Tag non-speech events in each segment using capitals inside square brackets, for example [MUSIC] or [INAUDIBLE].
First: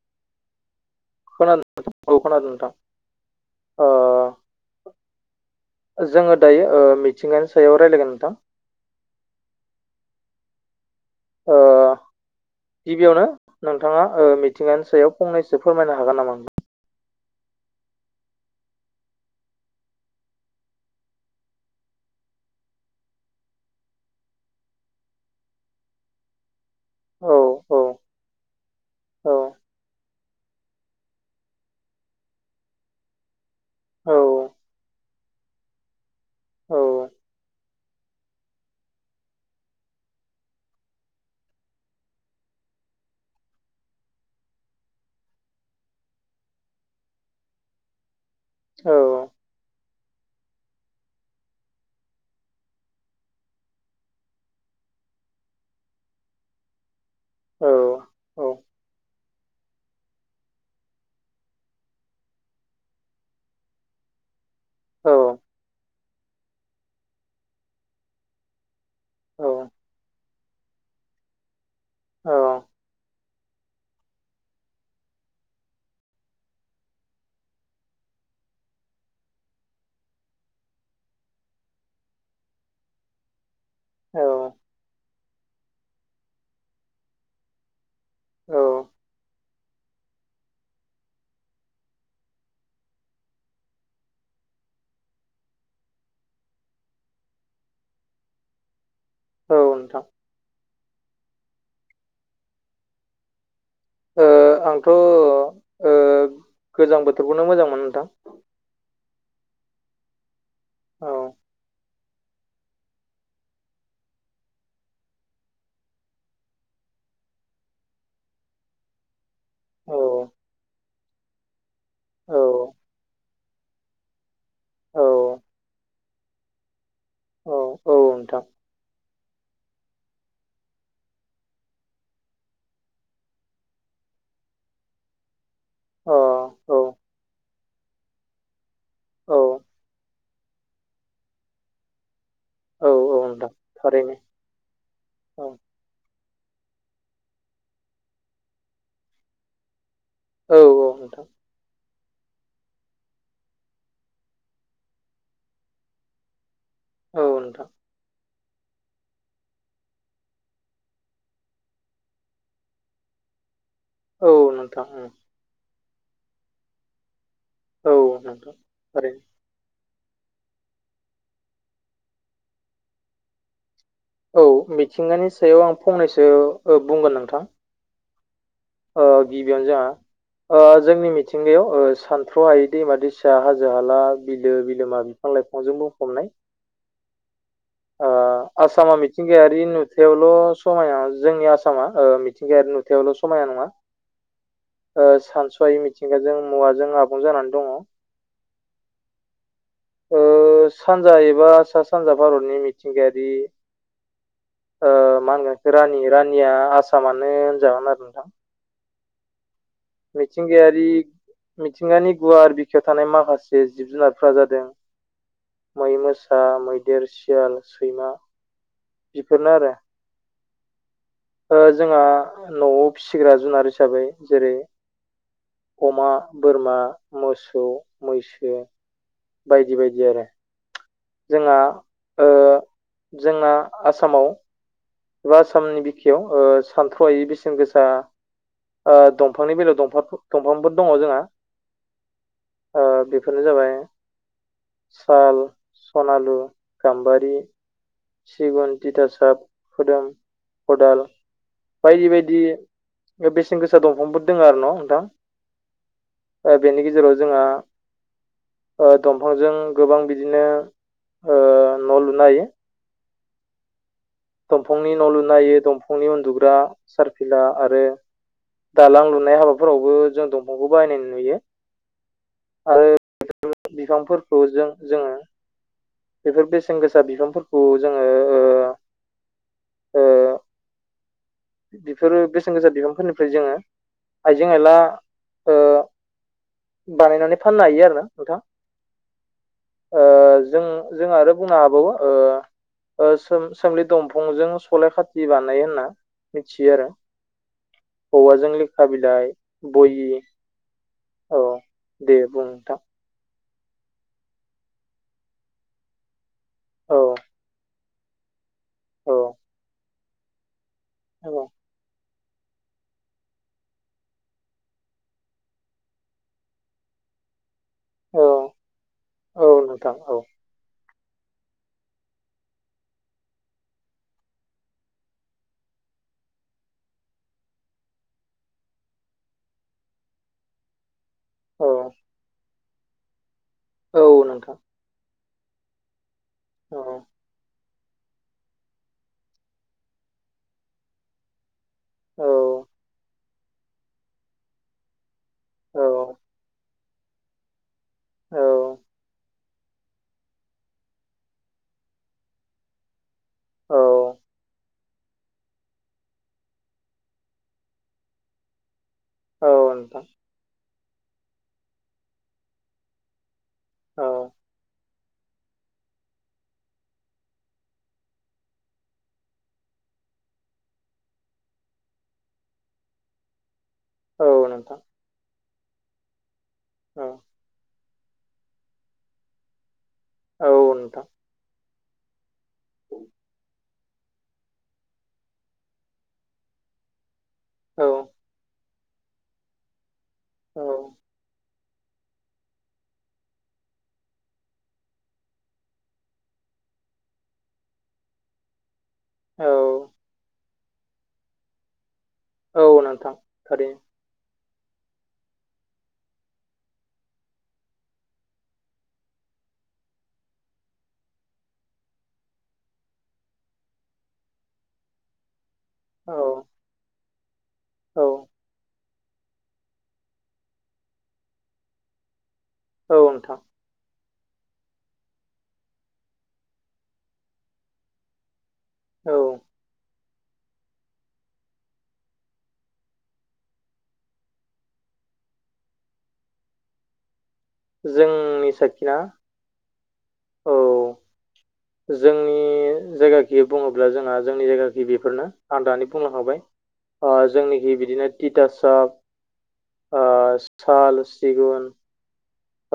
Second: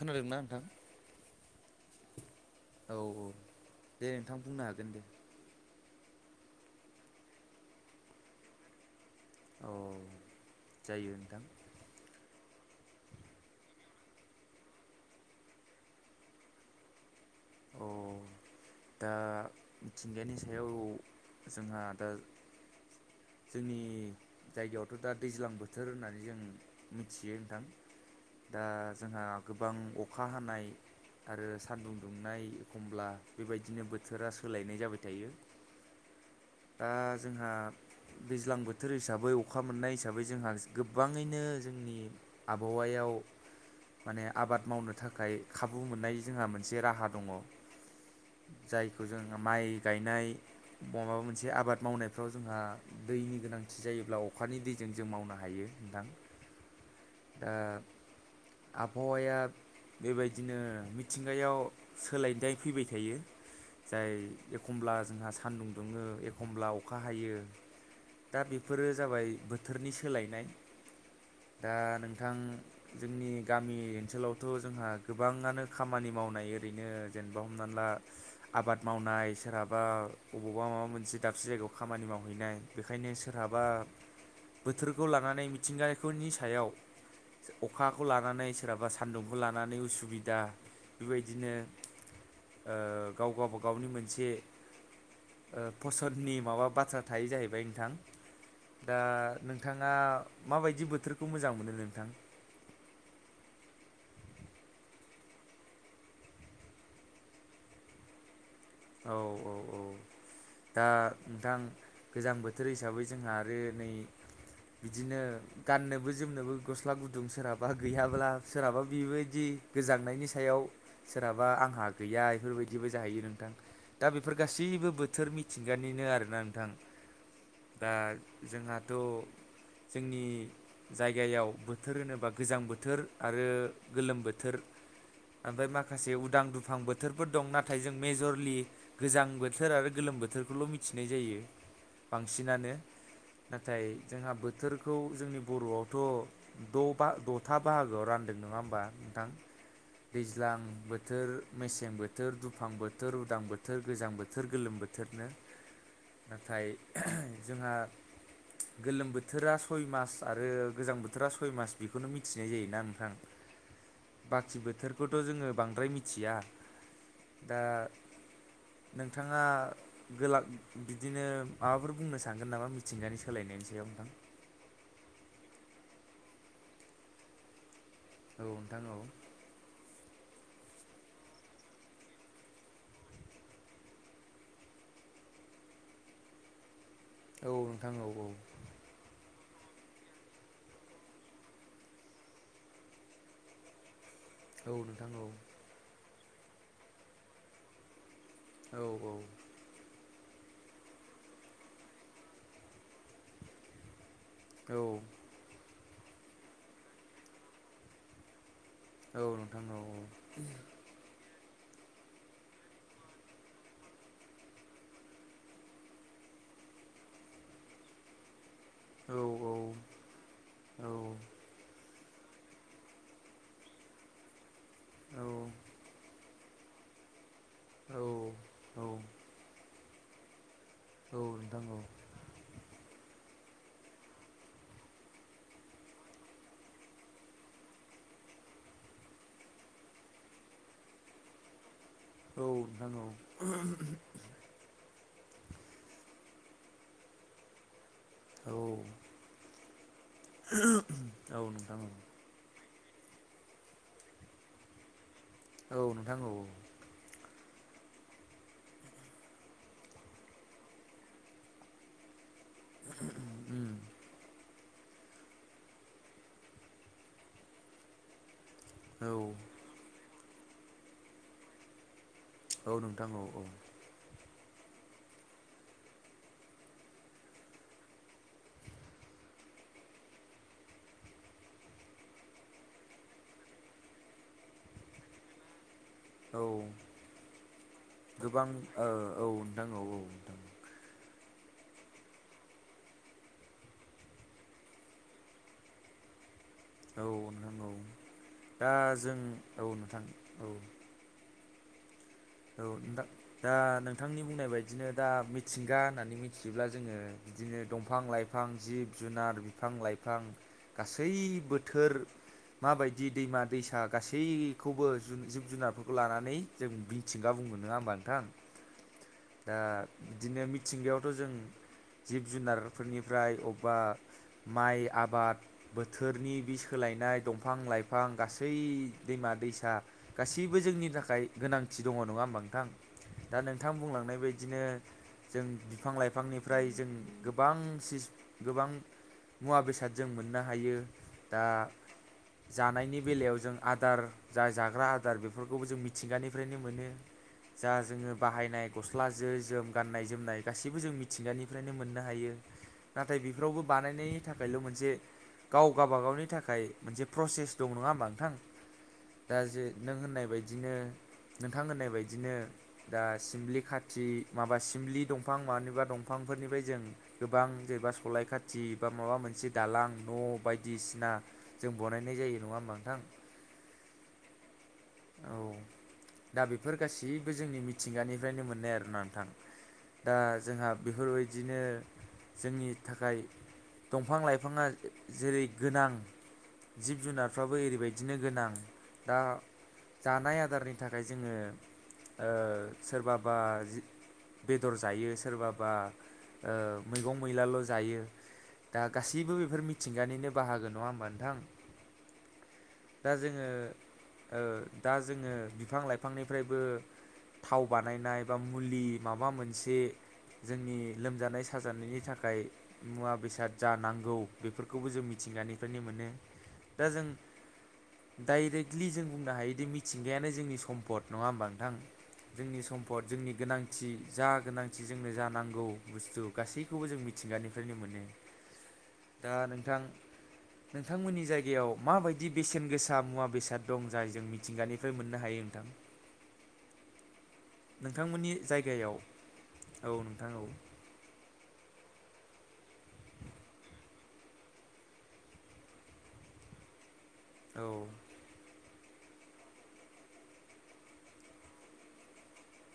खोनादोंना नोंथां? खोनादों औ खोनादों नोंथां औ औ ओ दे नोंथां बुंनो हागोन दे ओ जोङो दायो ओ मिथिंगानि सायाव रायलायगोन नोंथां। औ जायो नोंथां। ओ गिबियावनो नोंथाङा ओ मिथिंगानि सायाव फंनैसो फोरमायनो हागोन नामा? अ दा मिथिंगानि सायाव जोंहा दाज जोंनि जायगायावथ' दा दैज्लां बोथोर होननानै जों औ मिथियो नोंथां। औ दा जोंहा औ गोबां अखा हानाय आरो सान्दुं दुंनाय एखमब्ला बेबायदिनो औ बोथोरा सोलायनाय जाबाय थायो। औ दा जोंहा दैज्लां बोथोर हिसाबै अखा मोननाय हिसाबै जोंहास गोबाङैनो जोंनि आबहावा याव माने आबाद मावनो थाखाय खाबु मोननाय जोंहा मोनसे राहा दङ। औ जायखौ जोंहा माइ गायनाय मबेबा मोनसे आबाद मावनायफ्राव जोंहा दैनि गोनांथि जायोब्ला अखानि दैजों जों मावनो हायो नोंथां। दा औ आबहावाया बेबायदिनो मिथिंगायाव सोलायदाय फैबाय थायो जाय एखमब्ला औ जोंहा सानदुं दुङो एखमब्ला अखा हायो। दा बेफोरो जाबाय बोथोरनि सोलायनाय। दा नोंथां जोंनि गामि ओनसोलावथ' जोंहा गोबाङानो खामानि मावनाय ओरैनो जेनेबा हमनानै ला आ आबाद मावनाय सोरहाबा अबावबा माबा मोनसे दाबसे जायगायाव खामानि मावहैनाय। बेखायनो सोरहाबा औ बोथोर खौ लानानै मिथिंगाफोरनि सायाव जो अखाखौ लानानै औ सोरहाबा सान्दुं खौ लानानै उसुबिदा बेबायदिनो ओ गाव गावबा गावनि मोनसे ओ फसन्दनि माबा बाथ्रा थायो जाहैब बाय नोंथां दा औ नोंथाङा नोंथां माबायदि बोथोर खौ मोजां मोनो नोंथां? ओ आंथ' ओ अ ओ गोजां बोथोरखौनो मोजां मोनो नोंथां अ औ औ औ दा औ नोंथां गोजां बोथोर हिसाबै जोंहा आरो नै बिदिनो गाननोबो जोमनोबो गस्ला गुदुं सोरहाबा गैयाब्ला सोरहाबा बेबायदि औ गोजांनायनि सायाव सोरहाबा आंहा गैया औ इफोरबायदिबो जाहैयो नोंथां। दा बेफोर गासैबो औ बोथोर मिथिंगानिनो आरोना नोंथां। औ दा औ नोंथां जोंहाथ' जोंनि जायगायाव बोथोर होनोबा गोजां बोथोर आरो गोलोम बोथोर ओमफाय माखासे अ उदां दुफां औ बोथोरफोर दं नाथाय जों मेजर लि गोजां औ औ बोथोर आरो गोलोम बोथोरखौल' मिथिनाय जायो बांसिनानो औ नोंथां नाथाय थारैनो जोंहा बोथोरखौ जोंनि औ बर'आवथ' द बा द'था बाहागोआव रानदों नङा होमबा नोंथां? दैज्लां औ औ नोंथां बोथोर, मेसें बोथोर, दुफां बोथ बोथोर, उदां बोथोर, गोजां बोथोर, गोलोम बोथोरनो नाथाय औ नोंथां जोंहा गोलोम बोथोरा सय मास आरो गोजां बोथोरा सय मास बेखौनो मिथिनाय जायोना नोंथां। औ बाखि नोंथां उम, बोथोरखौथ' जोङो बांद्राय मिथिया दा औ नोंथां थारैनो नोंथाङा गोला बिदिनो माबाफोर बुंनो सानगोन नामा मिथिंगानि सोलायनायनि सायाव नोंथां? औ मिथिंगानि सायाव आं फंनैसो बुंगोन नोंथां। औ नोंथां ओ औ गिबियावनो जोंहा अ जोंनि मिथिंगायाव सानथ्र' हायै दैमा-दैसा, हाजो -हाला, बिलो -बिलोमा बिफां लाइफांजों बुंफबनाय। औ नोंथां औ ओ औ। आसामा मिथिंगायारि नुथायावल' समाया जोंनि आसामा मिथिंगायारि नुथायावल' समायाना नङा। औ नोंथां औ। जेनेबा जों मुवाजों आबुं जानानै दङ। औ औ। सानजा एबा सानजा भारतनि मिथिंगायारि औ। ओ मा होनगोन बेखौ रानि रानिया आसामानो होनजागोन आरो नोंथां। औ नोंथां औ। मिथिंगायारि मिथिंगानि गुवार बिखायाव थानाय माखासे जिब जुनारफ्रा जादों। मै, मोसा, मैदेर, सियाल, सैमा औ औ बेफोरनो आरो औ ओ जोंहा न'आव फिसिग्रा जुनार हिसाबै जेरै नोंथां अमा बोरमा, मोसौ, मैसो औ बायदि बायदि आरो जोंहा नोंथां औ जोंना आसामाव एबा आसामनि बिखायाव सानथ्र'हायि बेसेन गोसा ओ दंफांनि बेलायाव दंफां दंफांफोर दङ जोंहा। औ ओ नोंथां औ। बेफोरनो जाबाय साल, सनालु, गाम्बारि, औ सिगुन, दिथासाब खोदोम, खदाल, औ नोंथां औ बायदि बायदि बेसेन गोसा दंफांफोर दोङ आरो न' औ औ नोंथां बेनि गेजेराव जोंहा ओ दंफांजों गोबां बिदिनो ओ न'लुनो हायो। उम दंफांनि न' लुनायो दंफांनि उन्दुग्रा सारफिला आरो दालां औ लुनाय हाबाफोरावबो जों दंफांखौ बाहायनाय नुयो। औ नोंथां औ आरोफोर बिफांफोरखौ जों जोङो बेफोर बेसेन गोसा बिफांफोरखौ जोङो ओ ओ बेफोरो बेसेन गोसा बिबांफोरनिफ्राय जोङो आइजें आइला ओ औ औ बानायनानै फाननो हायो आरो ना नोंथां गोबां ओ औ नोंथां औ ओ नोंथां जों जों आरो बुंनो हाबावो ओ सोम सोमलि दंफांजों सलाय खाथि बानायो होनना मिथियो आरो औ नोंथां औ औवाजों दा लेखा जों बिलाइ औ नोंथां बहि औ। औ दे बुं नोंथां। दा नोंथांनि बुंनाय बायदिनो दा मिथिंगा होननानै मिथियोब्ला जोङो औ बिदिनो दंफां लाइफां बिफां जिब औ जुनार बिफां लाइफां गासै औ बोथोर माबायदि दैमा दैसा गासैखौबो जिब जुनारफोरखौ लानानै जों मिथिंगा बुंगोन नङा होमबा नोंथां औ औ दा नोंथां औ बिदिनो मिथिंगायावथ' जों जिब जुनारफोरनिफ्राय अबेबा माइ आबाद बोथोरनि बे सोलाय नाय दंफां-लाइफां गासै दैमा दैसा गाससिबो जोंनि थाखाय औ गोनांथि दङ नङा होमबा नोंथां दा नोंथां बुंलांनाय औ नोंथां बायदिनो जों बिफां-लाइफां बिफांनिफ्राय औ जों गोबां सि गोबां मुवा बेसाद जों मोननो हायो दा औ जानायनि बेलायाव जों आदार जा जाग्रा आदार बेफोरखौबो जों औ मिथिंगानि निफ्रायनो मोनो जा जोङो औ बाहायनाय गस्ला जि जोम गाननाय जोमनाय गासैबो जों मिथिंगानिफ्रायनो मोननो हायो नाथाय बेफोरावबो औ बानायनायनि थाखायल' मोनसे गाव गावाबागावनि थाखाय मोनसे प्रसेस दं नङा होमबा नोंथां दा जे औ नों नोंथां होननाय बायदिनो नोंथां होननाय बायदिनो दा सिमलि खाथि औ माबा सिमलि दंफां मानोबा दंफांफोरनिफ्राय जों गोबां जेनेबा सलाय खाथि बा माबा मोनसे दालां न' बायदिसिना जों बनायनाय जायो नङा होमबा नोंथां औ नोंथां औ दा बेफोर औ गासैबो जोंनि मि थिंगानिफ्रायनो मोननाय आरो नोंथां दा औ जोंहा नोंथां बेफोरबायदिनो जोंनि थाखाय दंफां लाइफाङा जेरै गोनां जिब जुनारफ्राबो औ ओरैबायदिनो गोनां दा जानाय आदारनि थाखाय जोङो ओ सोरबाबा जि बेदर जायो सोरबाबा ओ मैगं मैलाल' जायो दा गासैबो औ बेफोर औ मिथिंगानिनो बाहागो नङा होमबा नोंथां? औ [INAUDIBLE] दा नोंथां जोङो थारैनो ओ दा जोङो बिफां लाइफांनिफ्रायबो थाव बानायनाय बा मुलि माबा मोनसे जोंनि लोमजानाय साजानायनि थाखाय मुवा बेसाद जा नांगौ बेफोरखौबो जों मिथिंगानि बेफोरनो मोनो औ दा जों औ डाइरेक्टलि जों बुंनो हायोदि मिथिंगायानो जोंनि सम्पद नङा होमबा नोंथां जोंनि औ सम्फद जोंनि नोंथां गोनांथि जा गोनांथि जोंनो जा नांगौ बुस्थु गासैखौबो जों मिथिंगानिफ्रायनो मोनो औ दा नोंथां नोंथांमोननि जायगायाव माबायदि बेसेन गोसा मुवा बेसाद दं जाय जों मिथिंगानिफ्राय मोननो हायो नोंथां नोंथांमोननि जोंनि जायगायाव साखिना औ नोंथां औ जोंनि जायगाखि बुङोब्ला जोंहा जोंनि जायगाखि बेफोरनो आं दानि बुंलांखाबाय ओ औ जोंनिखि बिदिनो तिथासाब आ साल सिगुन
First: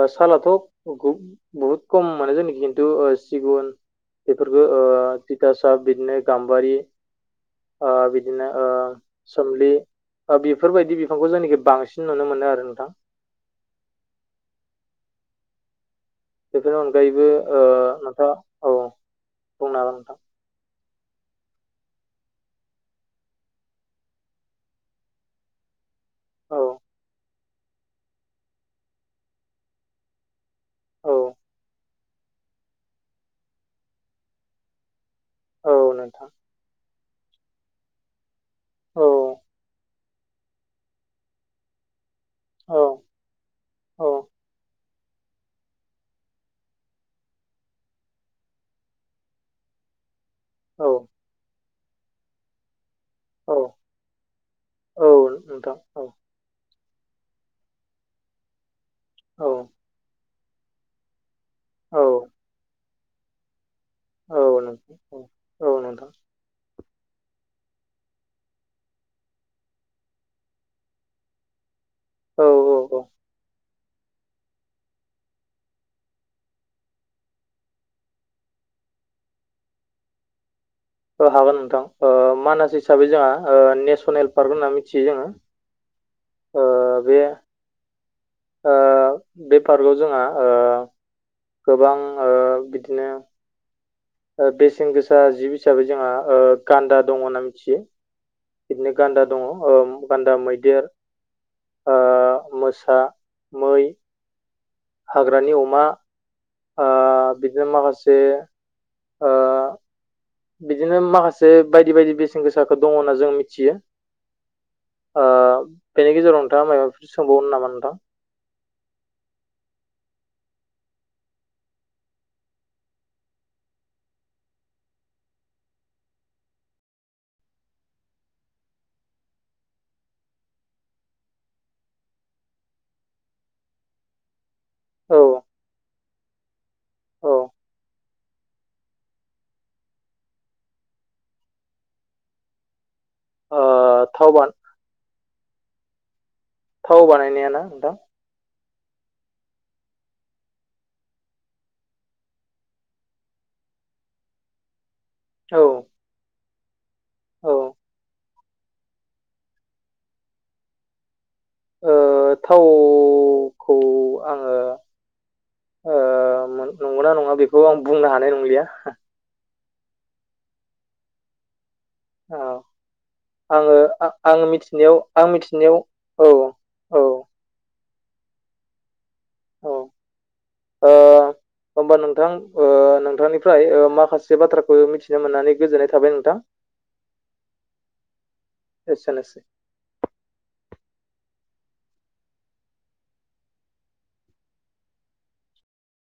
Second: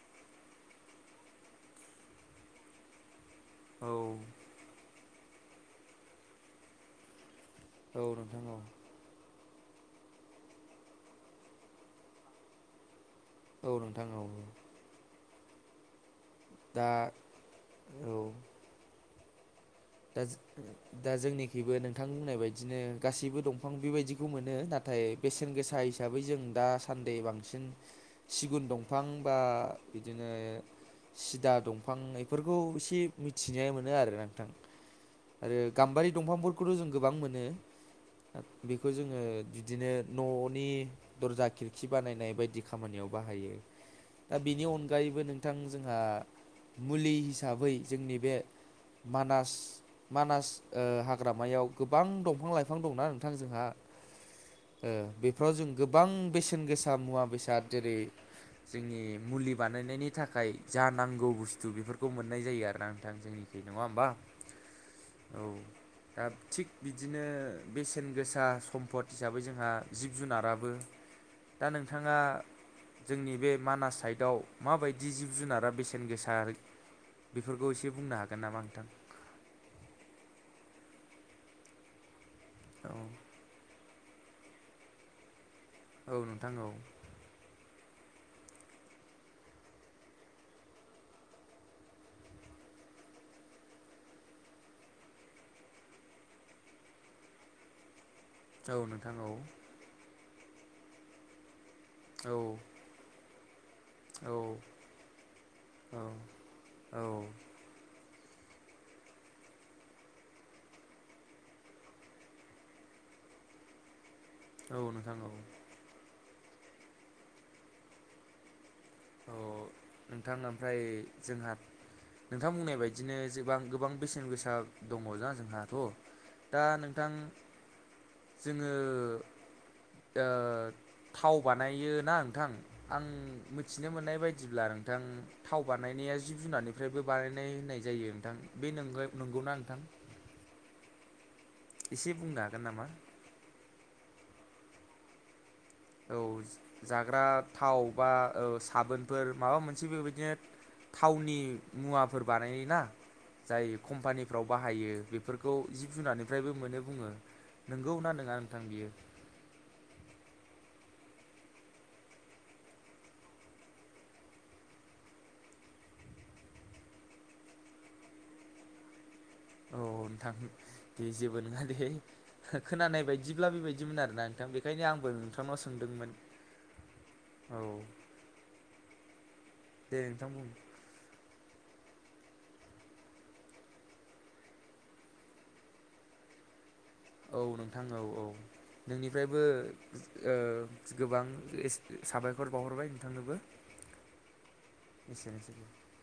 ओ सालाथ' ओगु बहुत खम माने जि [UNINTELLIGIBLE] सिगुन औ बेफोरखौ ओ थिथासा बिदिनो गाम्बारि ओ औ नोंथां बिदिनो औ ओ सोमलि बेफोरबायदि बिफांखौ जायनाखि बांसिन नुनो मोनो आरो नोंथां औ नोंथां औ बेफोरनि दा अनगायैबो ओ नोंथाङा औ बुंनो हागोन नोंथां दाज दा जोंनिखबो नोंथांनि बुंनाय बायदिनो गासैबो दंफां बेबायदिखौ मोनो नाथाय बेसेन गोसा हिसै जों औ दा सान्दै बांसिन सिगुन दंफां बा बिदिनो औ सिदा दंफां ऐफोरखौ एसे मिथिनाय मोनो आरो नोंथां आरो औ गाम्बारि नोंथां दंफांफोरखौथ' जों गोबां मोनो बेखौ औ जोङो बिदिनो न'नि दरजा खिरखि बानायनाय बायदि औ खामानियाव बाहायो औ दा बेनि अनगायैबो नोंथां जोंहा मुलि हिसाबै जोंनि बे मानास मानास ओ हाग्रामायाव गोबां दंफां लाइफां दंना नोंथां औ जोंहा ओ औ बेफोराव जों नोंथां औ गोबां बेसेन गोसा मुवा बेसाद जेरै जोंनि औ मुलि बानायनायनि थाखाय जा नांगौ बुस्थु बेफोरखौ मोननाय औ जायो आरो ना नोंथां जोंनिख नङा होमबा औ नोंथां औ दा थिग बिदिनो बेसेन गोसा सम्पद हिसाबै जोंहा जिब जुनाराबो दा नोंथाङा औ औ जोंनि बे मानास साइडआव माबायदि जिब -जुनारा बेसेन गोसा बेफोरखौ एसे बुंनो हागोन नामा नोंथां हागोन नोंथां मानास हिसाबै औ जोंहा नेसनेल पार्क होनना मिथियो जोङो औ नोंथां औ बेफारखौ जोंहा गोबां बिदिनो बेसेन गोसा जिब हिसाबै जोंहा गान्दा दङ होनना मिथियो औ बिदिनो नोंथां गान्दा औ दङ गान्दा, मैदेर औ ओ मोसा मै औ हाग्रानि अमा औ बिदिनो माखासे बिदिनो माखासे बायदि बायदि बेसेन गोसाखौ दङ होनना जों मिथियो नोंथां ओ औ बेनि गेजेराव नोंथाङा माबाफोर सोंबावनो नामा नोंथां अ नोंथां ओमफ्राय जोंहा नोंथां बुंनाय बायदिनोबां गोबां बेसेन गोसा दङना जोंहाथ' दा नोंथां जोङो थाव बानायोना नोंथां आं मिथिनो मोननाय बायदिब्ला नोंथां औ थाव बानायनायनि या जिब -जुनारनिफ्रायबो औ बानायनाय होननाय जायो नोंथां बे नंगौना नोंथां एसे बुंनो हागोन नामा ओ थाव बानाय औ जाग्रा थाव नोंथां बा साबोनफोर माबा मोनसे बेबायदिनो थावनि मुवाफोर बानायोना जाय कम्पानिफ्राव बाहायो बेफोरखौ औ जिब- जुनार फ निफ्रायबो मोनो बुङो औ नंगौ ना नङा नोंथां बियो थावखौ आङो ओ नंगौना नङा बेखौ आं बुंनो हानाय नंलिया औ नोंथां दे जेबो नङा दे औ खोनानाय बायदिब्ला आङो बेबायदिमोन आरोना आं नोंथां बेखायनो मिथिनायाव आंबो आं नोंथांनाव मिथिनायाव सोंदोंमोन औ औ औ दे नोंथांमोन हबा नोंथां नोंथांनिफ्राय माखासे बाथ्राखौ मिथिनो मोननानै गोजोननाय थाबाय नोंथां औ नोंथां औ -औ एसेनोसै। नोंनिफ्रायबो गोबां साबायखर बावहरबाय नोंथांनोबो [INAUDIBLE]